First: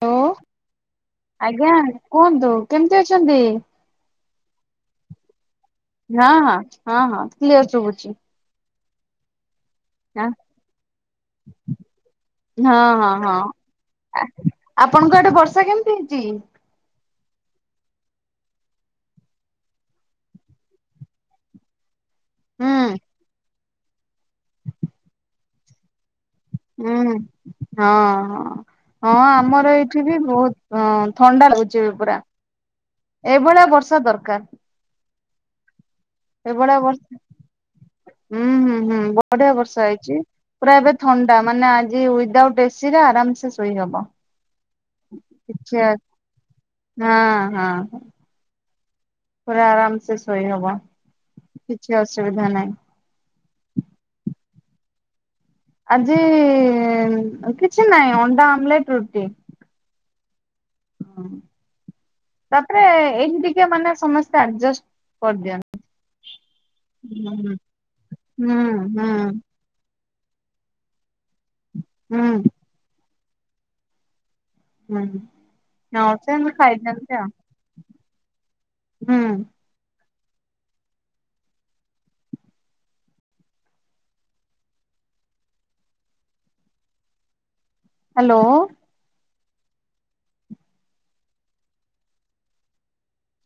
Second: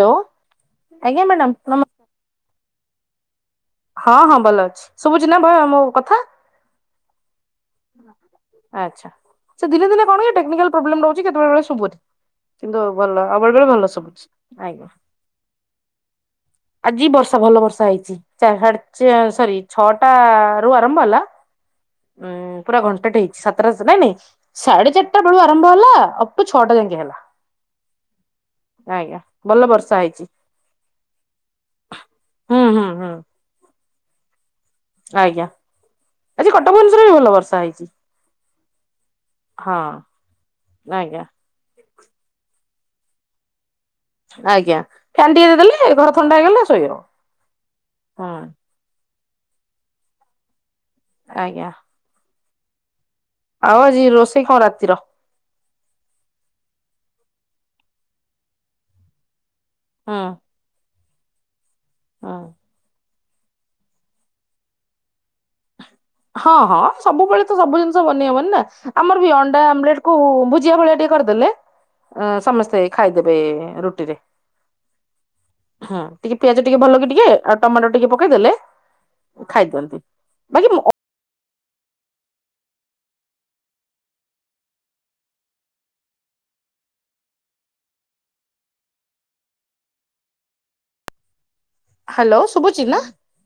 Hello hello madam ଆଜ୍ଞା ନମ କୁହନ୍ତୁ କେମତି ଅଛନ୍ତି? ହଁ ହଁ ଭଲ ଅଛି ଶୁଭୁଛିିନା ଭୟ ମୋ? କଥା? ହଁ ହଁ ହଁ ହଁ କ୍ଲିୟର ଶୁଭୁଛି। ଆଚ୍ଛା ସେ ଦିନେ ଦିନେ ହଁ କଣକି ଟେକ୍ନିକାଲ ପ୍ରୋବ୍ଲେମ୍ ରହୁଛି କେତେବେଳେବେଳେ ଶୁଭୁନି। କିନ୍ତୁ ହଁ ହଁ ଭଲ ଆଉ ହଁ। ବେଳେ ବେଳେ ଭଲ ଶୁଭୁଛି ଆଜ୍ଞା। ଆପଣଙ୍କ ଆଡେ ବର୍ଷା କେମିତି ହେଇଛି? ଆଜି ବର୍ଷା ଭଲ ବର୍ଷା ହେଇଛି। ସାଢେ ଚା ସରି ଛଅଟା ରୁ ଆରମ୍ଭ ହେଲା। ଉଁ ପୁରା ହୁଁ ଘଣ୍ଟାଟେ ହେଇଛି ସାତଟା ସେ ନାଇଁ ନାଇଁ ସାଢେ ଚାରିଟା ବେଳୁ ଆରମ୍ଭ ହେଲା ଆ ଉଁ ହଁ ହଁ। ହଁ ଆଜ୍ଞା ଭଲ ଆମର ବର୍ଷା ଏଇଠି ବି ହେଇଛି। ବହୁତ ଥଣ୍ଡା ଲାଗୁଛି ଏବେ ପୁରା। ହୁଁ ହୁଁ ହୁଁ ଏଭଳିଆ ବର୍ଷା ଦରକାର। ଆଜ୍ଞା। ଆଜି କଟକ ଏଭଳିଆ ଭୁବନେଶ୍ୱରରେ ବି ଭଲ ହେଇଛି। ବର୍ଷା ହୁଁ ହୁଁ ହୁଁ ବ ବଢିଆ ହଁ ବର୍ଷା ହେଇଛି ପୁରା ଏବେ ଆଜ୍ଞା ଥଣ୍ଡା ମାନେ ଆଜି ୱିଦାଉଟ୍ ଏସିରେ ଆରାମ୍ ସେ ଶୋଇହବ। ଆଜ୍ଞା ଫ୍ୟାନ୍ ଟିକେ ଦେଇଦେଲେ ଘର ଥଣ୍ଡା ହେଇଗଲା ଶୋଇବ ହଁ ହଁ ହଁ। ପୁରା ଆରାମ୍ ସେ ଶୋଇହବ। ଆଜ୍ଞା। କିଛି ଅସୁବିଧା ନାହିଁ। ଆଉ ଆଜି ରୋଷେଇ କଣ ରାତି ର? ଆଜି କିଛି ନାହିଁ ଅଣ୍ଡା ଆମଲେଟ୍ ରୁଟି। ହଁ। ହଁ। ହଁ। ତାପରେ ଏଇଠି ଟିକେ ମାନେ ସମସ୍ତେ ଆଡଜଷ୍ଟ କରିଦିଅନ୍ତି। ହଁ ହଁ ସବୁବେଳେ ହୁଁ। ତ ସବୁ ଜିନିଷ ବନେଇ ହବନି ହୁଁ ନା ହୁଁ ଆମର ବି ଅ ଅଟା ଆମଲେଟ୍ କୁ ଭୁଜିଆ ଭଳିଆ ଟିକେ କରିଦେଲେ ହୁଁ ସମସ୍ତେ ଖାଇଦେବେ ରୁଟିରେ। ହୁଁ। ହଁ ଟିକେ ପିଆଜ ଟିକେ ଭଲ କି ଟିକେ ଆଉ ଟମାଟୋ ଟିକେ ପକେଇଦେଲେ ହୁଁ ଖାଇଦିଅନ୍ତି। ବାକି ମୋ ହ୍ୟାଲୋ। ହ୍ୟାଲୋ ଶୁଭୁଚି ନା?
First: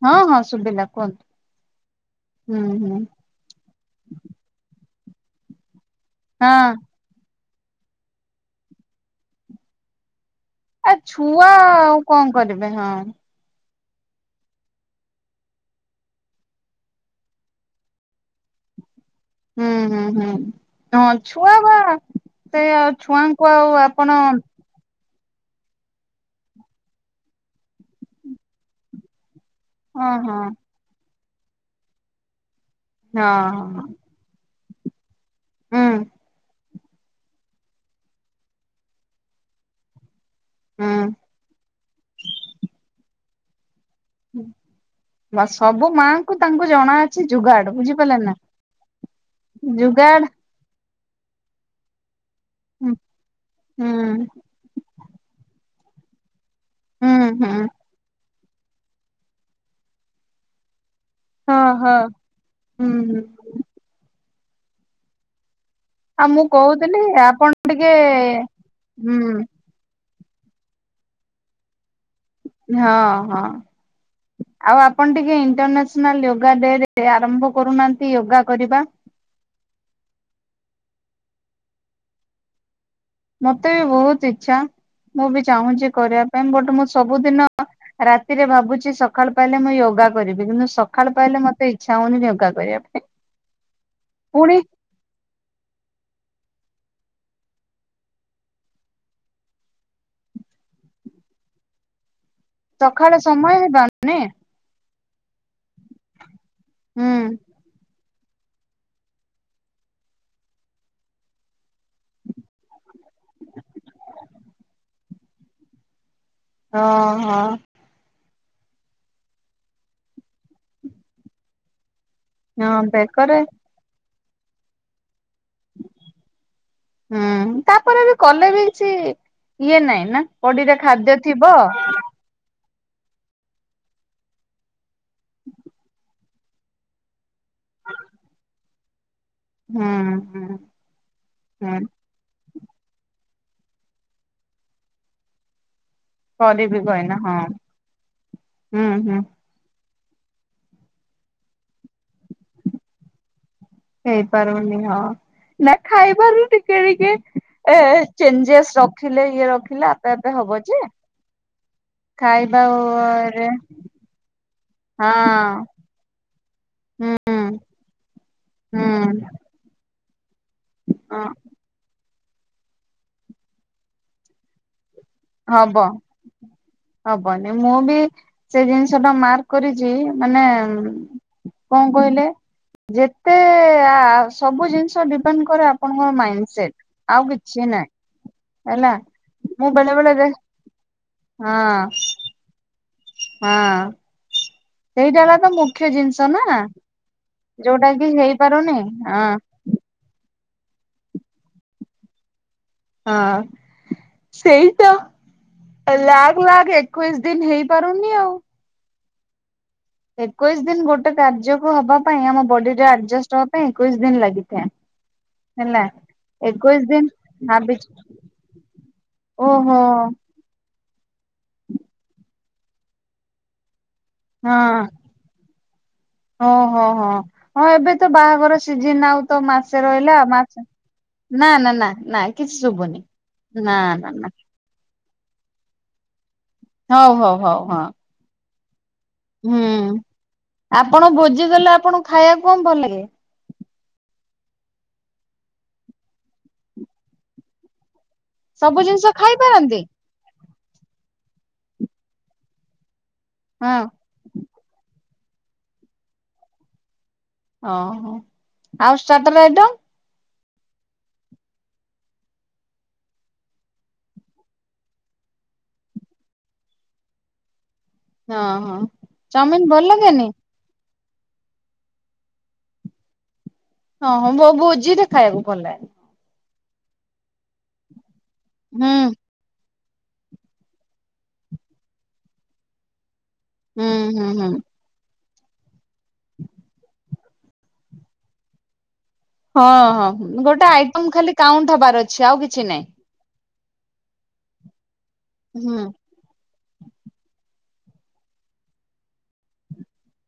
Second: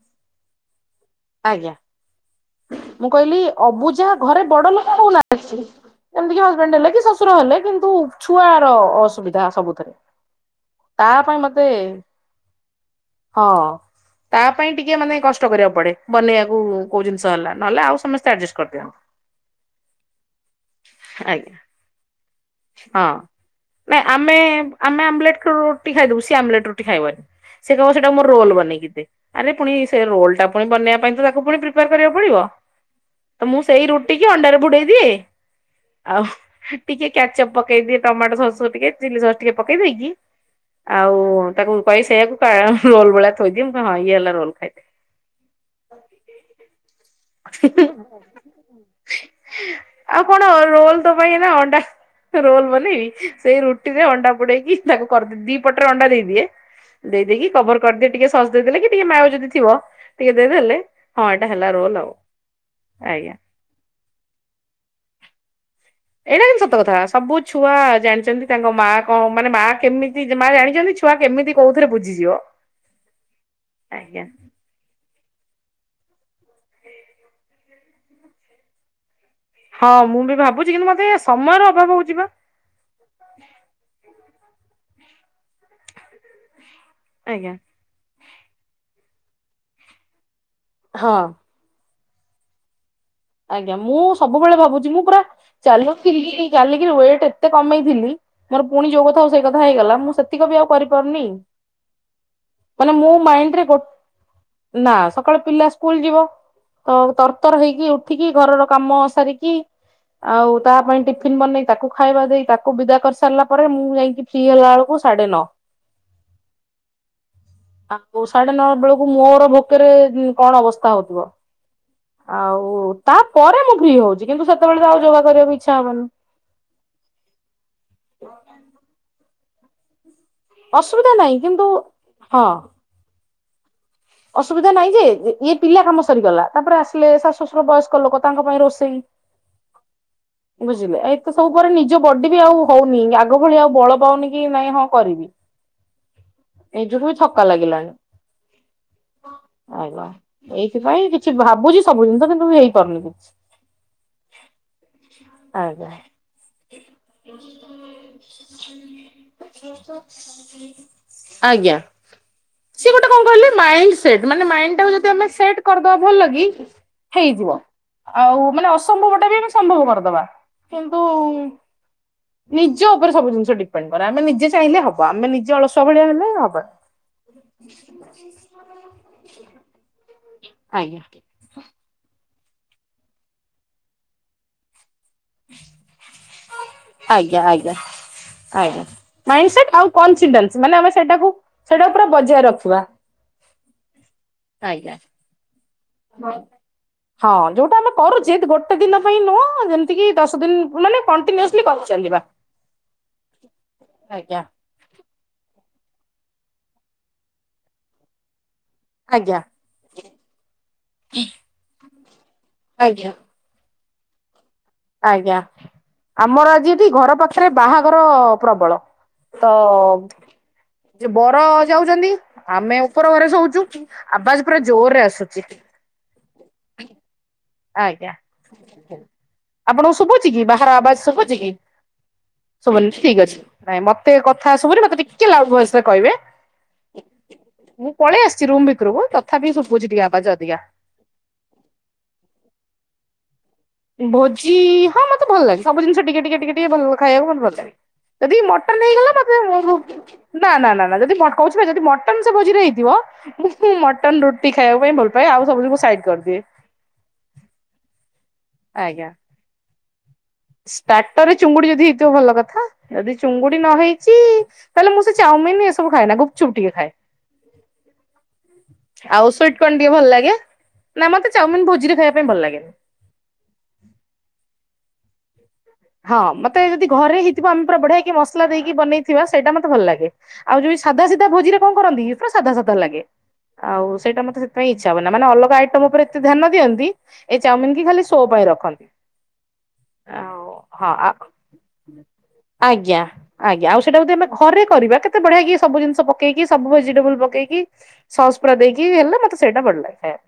ହଁ ହଁ ଶୁଭିଲା କୁହନ୍ତୁ। ଆଜ୍ଞା ହୁଁ ହୁଁ। ମୁଁ କହିଲି ଅବୁଝା ଘରେ ବଡ ଲୋକ ହଉନା ଯେମିତି କି ହଁ ହଜବେଣ୍ଡ ହେଲେ କି ଶଶୁର ହେଲେ କିନ୍ତୁ ଛୁଆର ଅସୁବିଧା ସବୁଥିରେ। ଆ ତା ପାଇଁ ଛୁଆ ମତେ ଆଉ କଣ କରିବେ ହଁ। ହଁ ତା ପାଇଁ ଟିକେ ମାନେ କଷ୍ଟ କରିବାକୁ ପଡେ। ବନେଇବାକୁ କୋଉ ଜିନିଷ ହେଲା ନହେଲେ ଆଉ ସମସ୍ତେ ଆଡଜଷ୍ଟ କରିଦିଅ। ହୁଁ ହୁଁ ହୁଁ। ହଁ ଛୁଆ ଆଜ୍ଞା। ବା ସେ ଆଉ ହଁ ଛୁଆଙ୍କୁ ଆଉ ନାଇଁ ଆପଣ ଆମେ ଆମେ ଆମଲେଟ ରୁଟି ଖାଇଦବୁ ସିଏ ଆମଲେଟ ରୁଟି ଖାଇବନି, ସେ କହିବ ସେଇଟା ମୋ ରୋଲ ବନେଇକି ଦେ। ଆରେ ପୁଣି ସେ ରୋଲ ହଁ ଟା ପୁଣି ବନେଇବା ପାଇଁ ତ ତାକୁ ପୁଣି ପ୍ରିପେୟାର କରିବାକୁ ପଡିବ, ହଁ ତ ମୁଁ ସେଇ ଟିକି ଅଣ୍ଡାରେ ବୁଡେଇ ଦିଏ ହଁ ହୁଁ ଆଉ ଟିକେ କ୍ୟାଚଅପ୍ ପକେଇଦିଏ, ଟମାଟୋ ସସ୍ ଟିକେ ଚିଲି ସସ୍ ଟିକେ ପକେଇ ଦେଇକି ଆଉ ହୁଁ ତାକୁ କହି ସେଇଆକୁ କ ରୋଲ ଭଳିଆ ଥୋଇଦିଏ ମୁ ହଁ ଇଏ ହେଲା ରୋଲ ଖାଇଦେ। ମାସ ସବୁ ମାଙ୍କୁ ତାଙ୍କୁ ଜଣା ଅଛି ଯୁଗାଡ ବୁଝିପାରିଲେ ନା ଆଉ ଯୁଗାଡ କଣ ରୋଲ ତୋ ପାଇଁ ଏଇନା ଅଣ୍ଡା ରୋଲ ହୁଁ ବନେଇବି, ସେଇ ହୁଁ ରୁଟିରେ ଅଣ୍ଡା ବୁଡେଇକି ତାକୁ କରିଦ ଦି ପଟରେ ଅଣ୍ଡା ଦେଇଦିଏ ହୁଁ ଦେଇ ଦେଇକି ହୁଁ କବର କରିଦି ଟିକେ ସସ୍ ଦେଇ ଦେଲେ କି ଟିକେ ମାୟୋ ଯଦି ଥିବ। ଟିକେ ଦେଇଦେଲେ ହଁ ଏଟା ହେଲା ରୋଲ ଆଉ ହୁଁ ହୁଁ। ଆଜ୍ଞା। ଆଉ ମୁଁ ଏଇଟା କିନ୍ତୁ ସତ କଥା କହୁଥିଲି ସବୁ ଆପଣ ଛୁଆ ଟିକେ ଜାଣିଛନ୍ତି ତାଙ୍କ ମା ହୁଁ କଣ ମାନେ ମା କେମି ମା ଜାଣିଛନ୍ତି ଛୁଆ କେମିତି କୋଉଥିରେ ବୁଝି ହଁ ହଁ। ଆଉ ଆପଣ ଟିକେ ଇଣ୍ଟରନ୍ୟାସନାଲ ୟୋଗା ଡେ ରେ ଆରମ୍ଭ କରୁନାହାନ୍ତି ୟୋଗା କରିବା। ହଁ ମୁଁ ବି ଭାବୁଛି କିନ୍ତୁ ମତେ ସମୟର ଅଭାବ ହଉଛି ବା। ମତେ ବି ବହୁତ ଇଛା ମୁଁ ବି ଚାହୁଁଛି କରିବା ପାଇଁ ବଟ ମୁଁ ସବୁଦିନ ଆଜ୍ଞା ରାତିରେ ଭାବୁଛି ସକାଳୁ ପାଇଲେ ମୁଁ ୟୋଗା କରିବି କିନ୍ତୁ ସକାଳୁ ହଁ। ପାଇଲେ ମତେ ଇଛା ହଉନି ୟୋଗା କରିବା ପାଇଁ। ଆଜ୍ଞା ମୁଁ ସବୁବେଳେ ପୁଣି ଭାବୁଛି ମୁଁ ପୁରା ଚାଲୁଥିଲି ଚାଲିକିରି ୱେଟ୍ ଏତେ କମେଇଥିଲି ମୋର ପୁଣି ଯୋଉ କଥାକୁ ସେଇ କଥା ହେଇଗଲା ମୁଁ ସେତିକ ବି ଆଉ କରିପାରୁନି। ମାନେ ମୁଁ ସକାଳେ ସମୟ ମାଇଣ୍ଡରେ ଗୋ ହେବନି ନା ସକାଳେ ପିଲା ସ୍କୁଲ ଯିବ ତ ହୁଁ ତରତର ହେଇକି ଉ ଠିକି ଘରର କାମ ସାରିକି ଆଉ ତା ପାଇଁ ଟିଫିନ ବନେଇ ତାକୁ ଖାଇବା ଦେଇ ତାକୁ ତାକୁ ବିଦା କରି ସାରିଲା ପରେ ମୁଁ ଯାଇକି ଫ୍ରି ହେଲା ବେଳକୁ ସାଢେ ନଅ। ଓ ହଁ। ଆଉ ସାଢେ ନଅ ବେଳକୁ ମୋର ଭୋକେରେ କଣ ଅବସ୍ଥା ହଉଥିବ। ଆଉ ହଁ ବେକରେ ତାପରେ ମୁଁ ଫ୍ରି ହଉଛି କିନ୍ତୁ ସେତେବେଳେ ତ ଆଉ ଯୋଗା କରିବାକୁ ଇଚ୍ଛା ହବନି। ହୁଁ ତାପରେ ବି କଲେ ବି କିଛି ଇଏ ନାଇଁ ନା ବଡିରେ ଅସୁବିଧା ଖାଦ୍ୟ ନାହିଁ ଥିବ କିନ୍ତୁ ହଁ। ଅସୁବିଧା ନାଇଁ ଯେ ଇଏ ପିଲା କାମ ସରିଗଲା ତାପରେ ଆସିଲେ ସାଶ ବୟସ୍କ ଲୋକ ତାଙ୍କ ପାଇଁ ରୋଷେଇ ହୁଁ ହୁଁ ବୁଝିଲେ ଏତେ ସବୁ ପରେ ହୁଁ ନିଜ ବଡ ବିି ଆଉ ହଉନି ଆଗ ଭଳି ଆଉ ବଳ ପାଉନି କି ନାଇଁ ହଁ କରିବି। କରିବି ନିଜୁ କୁ ବି କହିନା ହଁ ଥକା ଲାଗିଲାଣି। ହୁଁ ହୁଁ। ଏଇଥିପାଇଁ କିଛି ଭାବୁଛି ସବୁ ଜିନିଷ କିନ୍ତୁ ହେଇପାରୁନି କିଛି। ହେଇପାରୁନି ହଁ ନା ଆଜ୍ଞା ଖାଇବାରୁ ଟିକେ ଟିକେ ଏ ଚେଞ୍ଜେସ ରଖିଲେ ଇଏ ରଖିଲେ ଆପେ ଆପେ ହବ ଯେ। ଆଜ୍ଞା ଖାଇବା ସିଏ ଗୋଟେ କଣ ରେ କହିଲେ ମାଇଣ୍ଡ ସେଟ ମାନେ ମାଇଣ୍ଡ ଟାକୁ ଯଦି ଆମେ ସେଟ୍ କରିଦବା ଭଲ କି ହେଇଯିବ ହୁଁ ଆଉ ମାନେ ଅସମ୍ଭବ ଟା ହୁଁ ବି ଆମେ ସମ୍ଭବ କରିଦବା। କିନ୍ତୁ ନିଜ ଉପରେ ସବୁ ଜିନିଷ ଡିପେଣ୍ଡ କରେ ଆମେ ନିଜେ ଚାହିଁଲେ ହବ। ଆମେ ନିଜେ ଅଳସୁଆ ହବ ଭଳିଆ ହେଲେ ହବନି। ହବନି ମୁଁ ବି ସେ ଜିନିଷ ଟା ମାର୍କ କରିଛି ମାନେ ଆଜ୍ଞା କଣ କହିଲେ ଯେତେ ଆ ସବୁ ଜିନିଷ ଦିପେଣ୍ଡ କରେ ଆପଣଙ୍କର ମାଇଣ୍ଡ ସେଟ ଆଉ ଆଜ୍ଞା କିଛି ଆଜ୍ଞା ନାହିଁ। ଆଜ୍ଞା ହେଲା ମାଇଣ୍ଡ ମୁଁ ସେଟ ଆଉ ବେଳେ ବେଳେ ଦେ କନସିଡେନ୍ସ ଆମେ ସେଟାକୁ ହଁ ସେଟା ପୁରା ବଜାୟ ରଖିବା। ହଁ ଆଜ୍ଞା। ସେଇଟା ହେଲା ତ ମୁଖ୍ୟ ଜିନିଷ ନା। ହଁ ଯୋଉଟା ଆମେ କି କରୁଛେ ହେଇପାରୁନି ଗୋଟେ ଦିନ ପାଇଁ ହଁ ନୁହଁ ଯେମତି କା ଦଶ ଦିନ ମାନେ କଣ୍ଟିନିୟୁସଲି କରିଚାଲିବା। ହଁ ସେଇ ତ ଲାଗ ଲାଗ ଏକୋଇଶ ଦିନ ହେଇପାରୁନି ଆଉ। ଆଜ୍ଞା। ଏକୋଇଶି ଦିନ ଗୋଟେ କାର୍ଯ୍ୟକୁ ହବା ପାଇଁ ଆମ ବଡି ଟା ଆଜ୍ଞା ଆଡଜଷ୍ଟ ହବା ପାଇଁ ଏକୋଇଶି ଦିନ ଲାଗିଥାଏ। ଆଜ୍ଞା ହେଲା ଆମର ଆଜି ଏକୋଇଶି ଏଠି ଦିନ ଘର ପାଖରେ ଭାବିଛି ବାହାଘର ପ୍ରବଳ। ଓହୋ ତ- ଯେ ବର ଯାଉଛନ୍ତି ଆମେ ଉପର ଘରେ ଶୋଉଛୁ ଆବାଜ ପୁରା ଜୋର ରେ ଆସୁଛି। ଓ ହୋ ହୋ। ହଁ ଏବେ ତ ଆଜ୍ଞା ବାହାଘର ସିଜିନ ଆଉ ତ ମାସେ ଆପଣଙ୍କୁ ରହିଲା ଶୁଭୁଛି କି ମାସେ ବାହାର ଆବାଜ ଶୁଭୁଛି ନା କି? ନା ନା ନାଇଁ। କିଛି ଶୁଭୁନି ଠିକ୍ ଅଛି। ନା ନାଇଁ ମତେ ନା ନା। କଥା ଶୁଭୁନି ମତେ ଟିକେ ଲାଉଡ ଭଏସରେ କହିବେ ହଉ ହଉ ହଉ ହଁ ମୁଁ ପଳେଇ ଆସିଛି ରୁମ ଭିତରକୁ ତଥାପି ହୁଁ ଶୁଭୁଛି ଟିକେ ଆବାଜ ଅଧିକା। ଆପଣ ଭୋଜି ଦେଲେ ଆପଣଙ୍କୁ ଖାଇବାକୁ କଣ ଭଲ ଲାଗେ? ଭୋଜି ହଁ ମତେ ଭଲ ଲାଗେ ସବୁ ଜିନିଷ ଟିକେ ଟିକେ ଟିକେ ଟିକେ ଭଲ ଖାଇବାକୁ ମତେ ଭଲ ଲାଗେ। ଯଦି ସବୁ ମଟନ ଜିନିଷ ହେଇଗଲା ଖାଇପାରନ୍ତି ମତେ। ନା ନା ନା ନା ଯଦି କହୁଛି ଯଦି ମଟନ ସେ ଭୋଜିରେ ହେଇଥିବ ମୁଁ ହଁ। ମଟନ ରୁଟ ଟି ଖାଇବା ପାଇଁ ଭଲ ପାଏ ଆଉ ସବୁଁ ସାଇଡ କରିଦିଏ। ଓହୋ ଆଉ ଆଜ୍ଞା। ସ୍ଟାଟର ଆଇଟମ? ଷ୍ଟାର୍ଟରରେ ଚୁଙ୍ଗୁଡି ଯଦି ହେଇଥିବ ଭଲ କଥା ଯଦି ଚୁଙ୍ଗୁଡି ନ ହେଇଛି ତାହେଲେ ମୁଁ ସେ ଚାଉମିନ ଏସବୁ ଖାଏ ନା ଗୁପଚୁପ ଟିକେ ଖାଏ। ହଁ ହଁ। ଆଉ ସୁଇଟ୍ ଚାଉମିିନ କନ ଟିକେ ଭଲ ଲାଗେନି ଲାଗେ। ନା ମତେ ଚାଉମିନ ଭୋଜିରେ ଖାଇବା ପାଇଁ ଭଲ ଲାଗେନି। ହଁ ହଁ ବୋ ଭୋଜିଟା ଖାଇବାକୁ ଭଲ ଲାଗେ। ହଁ ମତେ ଯଦି ଘରେ ହେଇଥିବ ଆମେ ପୁରା ବଢିଆ କିି ମସଲା ଦେଇକି ହୁଁ। ବନେଇଥିବା ସେଇଟା ମତେ ଭଲ ଲାଗେ। ଆଉ ଯଉ ସାଧା ସିଧା ଭୋଜିରେ କଣ କରନ୍ତି ପୁରା ସାଧା ସାଧା ଲାଗେ। ହୁଁ ଆଉ ହୁଁ ସେଇଟା ମତେ ହୁଁ ସେଥିପାଇ ଇଛା ହୁଏନା ମାନେ ଅଲଗ ଆଇଟମ ଉପରେ ଏତେ ଧ୍ୟାନ ଦିଅନ୍ତି ଏଇ ଚାଉମିିନ କି ଖାଲି ସୋ ପାଇଁ ରଖନ୍ତି। ହଁ ହଁ ଆଉ ଗୋଟେ ହଁ ଆଇଟମ ଖାଲି କାଉଣ୍ଟ ହବାର ଅଛି ଆଉ କିଛି ନହିଁ। ଆଜ୍ଞ ଆଉ ସେଇଟା ଯଦି ଘରେ କରିବା କେତେ ବଢିଆକି ହୁଁ। ସବୁ ଜିନିଷ ପକେଇକି ସବୁ ଭେଜିଟେବଲ ପକେଇକି ସସ୍ସ ପୁରା ଦେଇକି ହେଲେ ମତେ ସେଇଟା ଭଲ ଲାଗେ। ହଁ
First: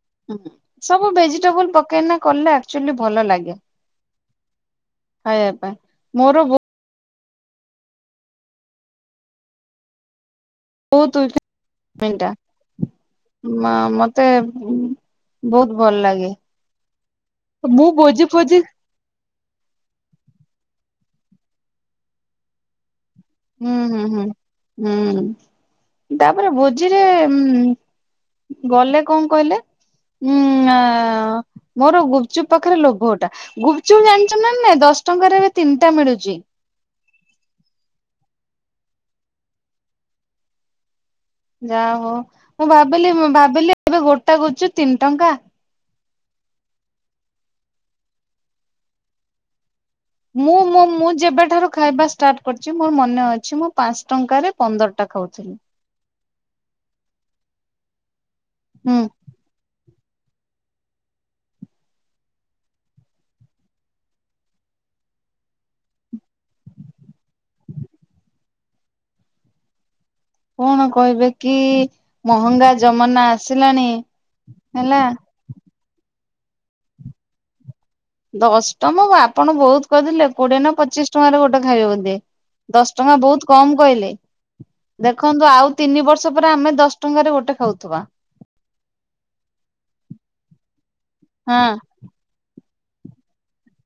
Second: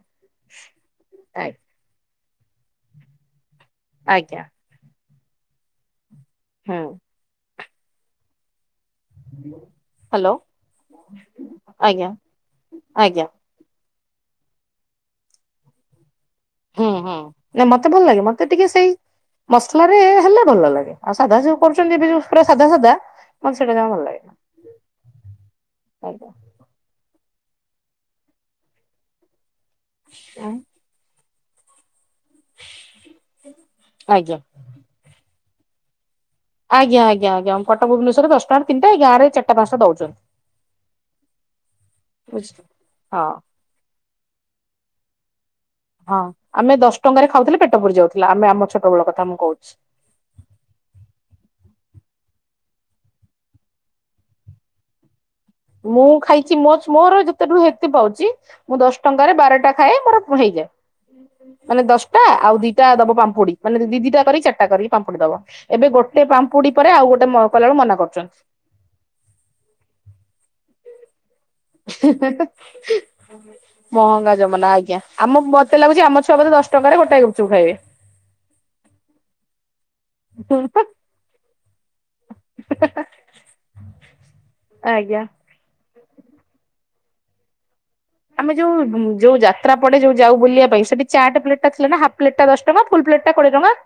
ସବୁ ଭେଜିଟେବୁଲ ପକେଇ କଲେ ଆକଚୁଆଲି ଭଲ ଲାଗେ। ଆଜ୍ଞା। ଖାଇବା ପାଇଁ ମୋର ବୋ- ହଁ। ହାଲୋ। [unintelligible] ଆଜ୍ଞା ନା ମତେ ବହୁତ ଭଲ ଲାଗେ। ହୁଁ ହୁଁ ନା ମୁଁ ମତେ ଭଲ ଲାଗେ ଭୋଜି ମତେ ଫୋଜି ଟିକେ ସେଇ ମସଲାରେ ହେଲେ ଭଲ ଲାଗେ ଆଉ ସାଧା ସବୁ କରୁଛନ୍ତି ଏବେ ଯଉ ପୁରା ସାଧା ସାଧା ମତେ ହୁଁ ସେଇଟା ଜମା ଭଲ ହୁଁ ହୁଁ ଲାଗେନା ହୁଁ ଆଜ୍ଞା ତାପରେ ଭୋ ଝିରେ ଗଲେ କଣ କହିଲେ ଉ ଅ ଅ ଅ। ମୋର ଗୁପଚୁପ ପାଖରେ ଲୋଭଟା ଗୁପଚୁପ ଆଜ୍ଞା ଜାଣିଛ ନା ନାଇଁ ଦଶ ଟଙ୍କାରେ ଏବେ ତିନିଟା ମିଳୁଛି। ଆଜ୍ଞା ଆଜ୍ଞା ଆଜ୍ଞା କଟକ ଭୁବନେଶ୍ଵରରେ ଦଶଟଙ୍କାରେ ତିନଟା ଏଇ ଗାଁ ରେ ଚାରିଟା ପାଞ୍ଚଟା ଦଉଛନ୍ତି। ଯା ହଉ ବୁଝିଲେ। ମୁଁ ଭାବିଲି ହଁ ଭାବିଲି ଏବେ ଗୋଟା ଗୁପଚୁପ ତିନ ଟଙ୍କା। ହଁ ଆମେ ଦଶ ଟଙ୍କାରେ ଖାଉଥିଲେ ପେଟ ପୁରି ଯାଉଥିଲା ଆମେ ଆମ ଛୋଟବେଳ କଥା ମୁଁ କହୁଛି। ମୁଁ ମୁଁ ଯେବେଠାରୁ ଖାଇବା ଷ୍ଟାର୍ଟ କରିଛି ମୋର ମନେ ଅଛି ମୁଁ ପାଞ୍ଚ ଟଙ୍କାରେ ପନ୍ଦରଟା ଖାଉଥିଲି। ମୁଁ ଖାଇଛି ମୋ ମୋର ଯେତେଠୁ ହେ୍ତତି ପାଉଛି ମୁଁ ହୁଁ ଦଶ ଟଙ୍କାରେ ବାରଟା ଖାଏ ମୋର ହେଇଯାଏ। ମାନେ ଦଶଟା ଆଉ ଦିଟା ଦବ ପାମ୍ପୁଡି ମାନେ ଦି ଦିଟା କରି ଚାରିଟା କରି ପାମ୍ପୁଡି ଦବ। ଏବେ ଗୋଟେ ପାମ୍ପୁଡି ପରେ ଆଉ ଗୋଟେ ମ କଲାବେଳୁ ମନା କରୁଛନ୍। କଣ ଆଉ କହିବେ? କି ମହଙ୍ଗା ଜମାନା ଆସିଲାଣି ମହଙ୍ଗା ଜମାନା ଆଜ୍ଞା ହେଲା। ଆମ ମ ସେ ଲାଗୁଛି ଆମ ଛୁଆ ବଧେ ଦଶ ଟଙ୍କାରେ ଗୋଟେ ଗୁପଚୁପ ଖାଇବେ। ଦଶ ଟମ ଆପଣ ବହୁତ କହିଦେଲେ। କୋଡିଏ ନା ପଚିଶ ଟଙ୍କାରେ ଗୋଟେ ଖାଇବେ ବଧେ। ଦଶ ଟଙ୍କା ବହୁତ କମ କହିଲେ। ଆଜ୍ଞା। ଦେଖନ୍ତୁ ଆଉ ତିନି ବର୍ଷ ପରେ ଆମେ ଦଶ ଟଙ୍କାରେ ଗୋଟେ ଖାଉଥିବା। ଆମେ ଯୋଉ ଉଁ ଯୋଉ ଯାତ୍ରା ପଡେ ଯୋଉ ଯାଉ ବୁଲିବା ପାଇଁ ସେଠି ଚାଟ ପ୍ଲେଟ ଟା ହଁ ଥିଲା ନା ହାଫ ପ୍ଲେଟଟା ଦଶ ଟଙ୍କା ଫୁଲ ପ୍ଲେଟ ଟା କୋଡେ ଟଙ୍କା।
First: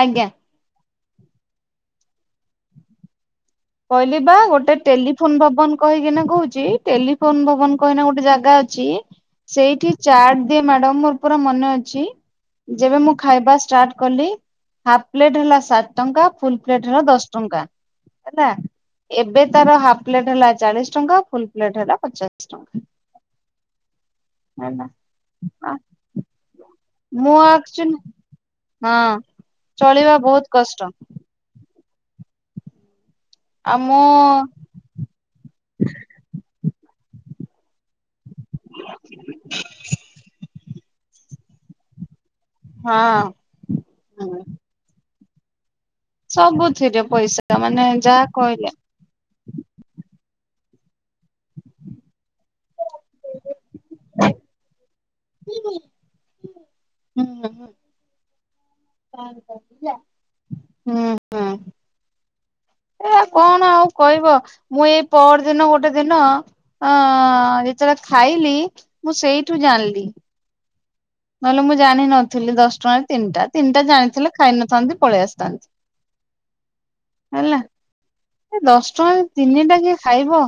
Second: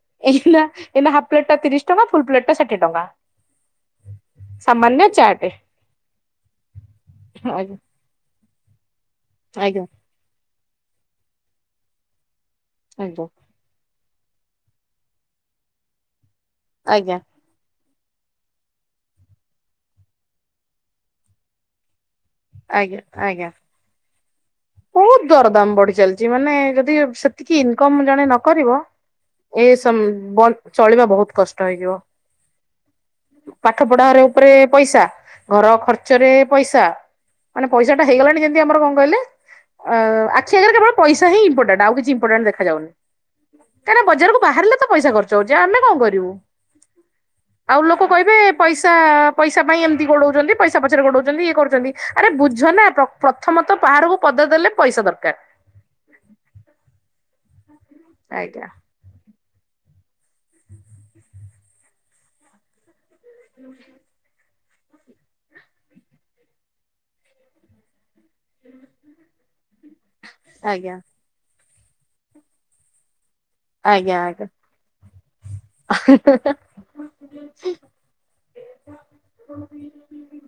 ଆଜ୍ଞା। ଏଇନା ଏନା ହାଫ ପ୍ଲେଟ୍ ଟା ତିରିଶ ଟଙ୍କା ଫୁଲ ପ୍ଲେଟ ଟା ଷାଠଏ ଟଙ୍କା। କହିଲି ବା ଗୋଟେ ସାମାନ୍ୟ ଟେଲିଫୋନ ଚାଟେ ଭବନ କହିକିନା କହୁଛି ଟେଲିଫୋନ ଆଜ୍ଞା ଭବନ କହିନା ଗୋଟେ ଜାଗା ଅଛି। ଆଜ୍ଞା ସେଇଠି ଚାଟ ଦିଏ ମ୍ୟାଡମ ମୋର ପୁରା ମନେ ଅଛି ଯେବେ ମୁଁ ଆଜ୍ଞା ଖାଇବା ଷ୍ଟାର୍ଟ କଲି। ହାଫ ପ୍ଲେଟ ହେଲା ସାତ ଟଙ୍କା, ଫୁଲ ପ୍ଲେଟ ହେଲା ଆଜ୍ଞା ଦଶ ଟଙ୍କା। ହେଲା। ଏବେ ତାର ହାଫ ପ୍ଲେଟ ହେଲା ଚାଳିଶ ଟଙ୍କା ଫୁଲ ପ୍ଲେଟ ହେଲା ପଚାଶ ଟଙ୍କ ଆଜ୍ଞା। ହେଲା। ବହୁତ ଦରଦାମ ବଢି ଚାଲିଛି। ମାନେ ଯ ଦି ମୁଁ ସେତିକି ଆକ୍ଚୁଆଲି ଇନକମ୍ ଜଣେ ନକରିବ ହଁ ଏ ସମ ଚଳିବା ବହୁତ ଗନ କଷ୍ଟ ଚଳିବା ବହୁତ କଷ୍ଟ। ଷ୍ଟ ହେଇଯିବ। ଆଉ ପାଠ ପଢା ମୁଁ ରେ ଉପରେ ପଇସା, ଘର ଖର୍ଚ୍ଚ ରେ ପଇସା, ମାନେ ପଇସା ଟା ହେଇଗଲାଣି ଯେ ଅ ଆଖି ଆଗରେ କେବଳ ପଇସା ହିଁ ଇମ୍ପୋର୍ଟାଣ୍ଟ ଆଉ କିଛି ଇମ୍ପୋଟାଣ୍ଟ ଦେଖାଯାଉନି। ହଁ ତାର ବଜାରକୁ ବାହାରିଲେ ତ ପଇସା ଖର୍ଚ ହଉଛି ଆମେ କଣ କରି ସବୁଥିରେ ପଇସା ମାନେ ଯାହା କହିଲେ ତ ପଇସା ପାଇଁ ଏମିତି ଗୋଡଉଛନ୍ତି ପଇସା ପଛରେ ଗୋଡଉଛନ୍ତି ଇଏ କରୁଛନ୍ତି ଆରେ ବୁଝ ନା ପ୍ର ପ୍ରଥମ ତ ପାହାଡ଼କୁ ପଦ ଦେଲେ ପଇସା ଦରକାର। [unintelligible] ହୁଁ ହୁଁ। ଆଜ୍ଞା। ହୁଁ। କଣ ଆଉ କହିବ ମୁଁ ଏଇ ପଅର ଦିନ ଗୋଟେ ଦିନ ଅ ଯେତେବେଳେ ଖାଇଲି ମୁଁ ସେଇଠୁ ଜାଣଲି। ଆଜ୍ଞା। ନହେଲେ ମୁଁ ଜାଣିନଥିଲି ଦଶ ଟଙ୍କାରେ ତିନିଟା। ତିନିଟା ଆଜ୍ଞା ଜାଣିଥିଲେ ଆଜ୍ଞା ଖାଇ ନଥାନ୍ତି ପଳେଇ ଆସିଥାନ୍ତି ହେଲା। ଏ ଦଶ ଟଙ୍କାରେ ତିନି ଟା କିଏ ଖାଇବ?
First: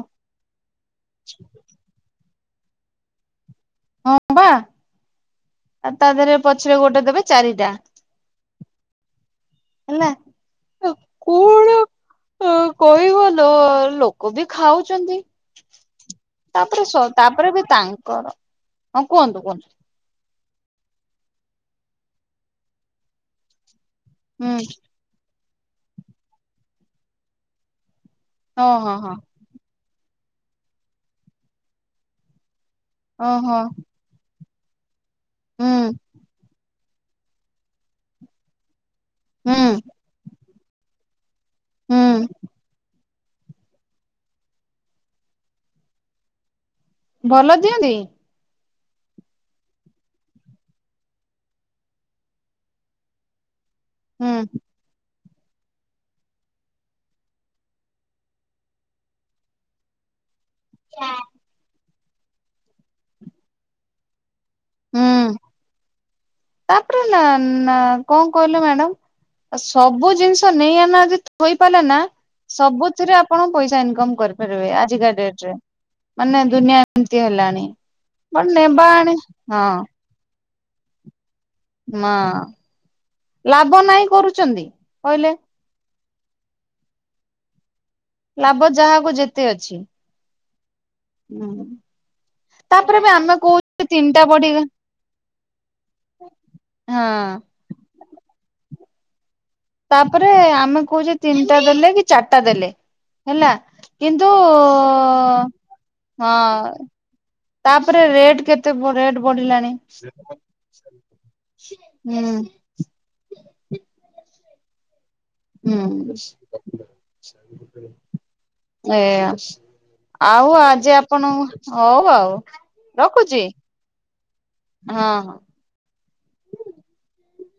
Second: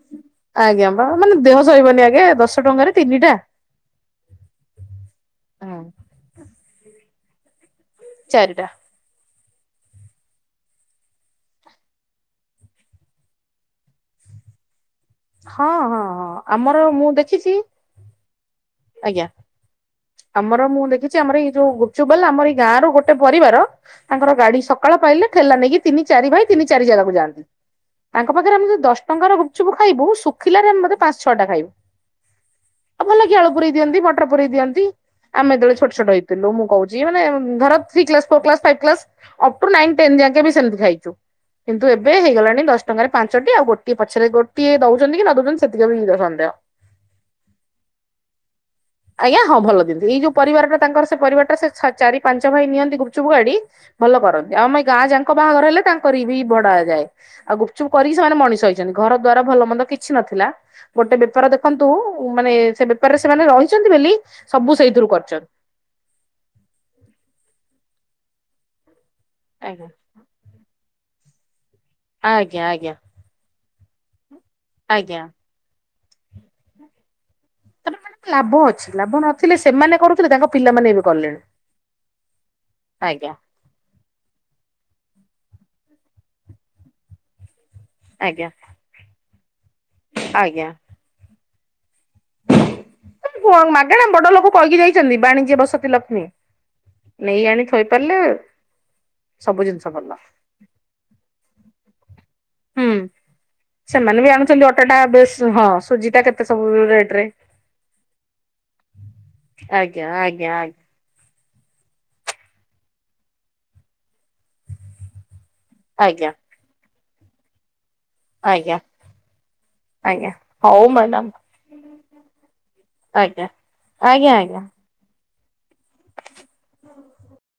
ଆଜ୍ଞା ବା ମାନେ ଦେହ ସହିବନି ଆଜ୍ଞା ଦଶ ଟଙ୍କାରେ ତିନିଟା। ହଁ ବା। ଆଉ ତା ଦେହରେ ପଛରେ ଗୋଟେ ଦେବେ ଚାରିଟା। ଚାରିଟା। ହେଲା ଅ କଣ ଆଉ? ହ କହିବ ଲୋ ଲୋକ ବି ଖାଉଛନ୍ତି। ହଁ ହଁ ହଁ ଆମର ତାପରେ ସ ମୁଁ ଦେଖିଛି ତାପରେ ବି ତାଙ୍କର ହଁ ଆଜ୍ଞା। କୁହନ୍ତୁ କୁହନ୍ତୁ। ଆମର ମୁଁ ଦେଖିଛି ଆମର ଏଇ ଯୋଉ ଗୁପଚୁପ ବାଲା ଆମର ଏଇ ଗାଁ ର ଗୋଟେ ପରିବାର ତାଙ୍କର ହୁଁ ଗାଡି ସକାଳ ପାଇଲେ ଠେଲା ନେଇକି ତିନି ଚାରି ଭାଇ ତିନି ଚାରି ଜାଗାକୁ ଯାଆନ୍ତି। ତାଙ୍କ ପାଖରେ ଆମେ ହଁ ଯଦି ହଁ ଦଶ ହଁ। ଟଙ୍କାର ର ଗୁପଚୁପ ଖାଇବୁ, ଶୁଖିଲାରେ ଆମେ ବଧେ ପାଞ୍ଚ ଛଅ ଟା ଖାଇବୁ। ଆଉ ଭଲ କି ଆଳୁ ଓହୋ ପୁରେଇ ଦିଅନ୍ତି ମଟର ପୁରେଇ ଦିଅନ୍ତି। ଆମେ ହୁଁ ଯେତେବେଳେ ଛୋଟ ଛୋଟ ହେଇଥିଲୁ ମୁଁ କହୁଛି। ଯିଏ ମାନେ ଉଁ ଧର three class, four class, five class up ହୁଁ ଟୁ ନାଇନ ଟେନ୍ ଯାକେ ବି ସେମିତି ଖାଇଛୁ। କିନ୍ତୁ ଏବେ ହୁଁ ହେଇଗଲାଣି ଦଶ ଟଙ୍କାରେ ପାଞ୍ଚଟି ଆଉ ଗୋଟିଏ ପଛରେ ଗୋଟିଏ ଦଉଛନ୍ତି କି ନ ଦଉଛନ୍ତି ସେତିକି ବି ସନ୍ଦେହ। ଭଲ ଦିଅନ୍ତି। ଆଜ୍ଞା ହଁ ଭଲ ଦିଅନ୍ତି ଏଇ ଯୋଉ ପରିବାରଟା ତାଙ୍କର ସେ ପରିବାରଟା ସେ ଚାରି ପାଞ୍ଚ ଭାଇ ନିଅନ୍ତି ଗୁପ୍ ଚୁପ୍ ଗାଡି ଭଲ ହୁଁ କରନ୍ତି ଆଉ ଆମ ଏ ଗାଁ ଯାଙ୍କ ବାହାଘର ହେଲେ ତାଙ୍କର ବି ଭଡା ଯାଏ। ଆଉ ଗୁପଚୁପ୍ କରିକି ସେମାନେ ମଣିଷ ହେଇଚନ୍ତି ଘର ଦ୍ଵାର ଭଲ ମନ୍ଦ କିଛି ନଥିଲା। ଗୋଟେ ବେପାର ଦେଖନ୍ତୁ ମାନେ ସେ ବେପାରରେ ସେମାନେ ରହିଛନ୍ତି ବୋଲି ସବୁ ସେଇଥିରୁ ହୁଁ କରିଚନ୍ତି। ତାପରେ ନା ନା କଣ କହିଲ ମ୍ୟାଡାମ ଆଜ୍ଞା ସବୁ ଜିନିଷ ତ ନେଇ ଆଣି ନା ଯେ ଥୋଇପାରିଲା ନା ଆଜ୍ଞା ଆଜ୍ଞା ସବୁଥିରେ ଆପଣ ପଇସା ଇନକମ୍ କରିବ ଆଜିକା ଆଜ୍ଞା। ଡେଟରେ ମାନେ ଦୁନିଆ ଏମିତି ହେଲାଣି ଭଲ ନେବା ଆଣି ଥିଲେ ହଁ ସେମାନେ କରୁଥିଲେ ତାଙ୍କ ପିଲାମାନେ ଏବେ କଲେଣି। ମା ଆଜ୍ଞା। ଲାଭ ନାଇ କରୁଚନ୍ତି କହିଲେ। ଆଜ୍ଞା ଲାଭ ଯାହାକୁ ଯେତେ ଅଛି। ଆଜ୍ଞା। ହୁଁ। ତାପରେ ବି ଆମେ କହୁଛେ ମାଗଣା ତିନିଟା ବଡ ଲୋକ ବଢିଗଲା କହିକି ଯାଇଚନ୍ତି ବାଣିଜ୍ୟ ବସତି ଲକ୍ଷ୍ମୀ। ହଁ ନେଇ ଆଣି ଥୋଇପାରିଲେ ସବୁ ଜିନିଷ ଭଲ। ତାପରେ ଆମେ କହୁଚେ ତିନିଟା ଦେଲେ କି ଚାରିଟା ଦେଲେ। ହୁଁ ହେଲା ସେମାନେ ବି କିନ୍ତୁ ଆଣୁଛନ୍ତି ଅଟା ଟା ବେଶ ହଁ ସୁଜି ଟା ହଁ। କେତେ ସବୁ ରେଟ ରେ ତାପରେ ରେଟ୍ କେତେ ପ ରେଟ୍ ବଢିଲାଣି। ଆଜ୍ଞା ଆଜ୍ଞା ହୁଁ। ଆଜ୍ଞା ଆଜ୍ଞା ଆଜ୍ଞା ହୁଁ ଏଆ ଆଜ୍ଞା ଆଉ ହଉ ଆଜି ମ୍ୟାଡାମ ଆପଣଙ୍କୁ ହଉ ଆଉ ରଖୁଚି। ଆଜ୍ଞା ହଁ। ହଁ।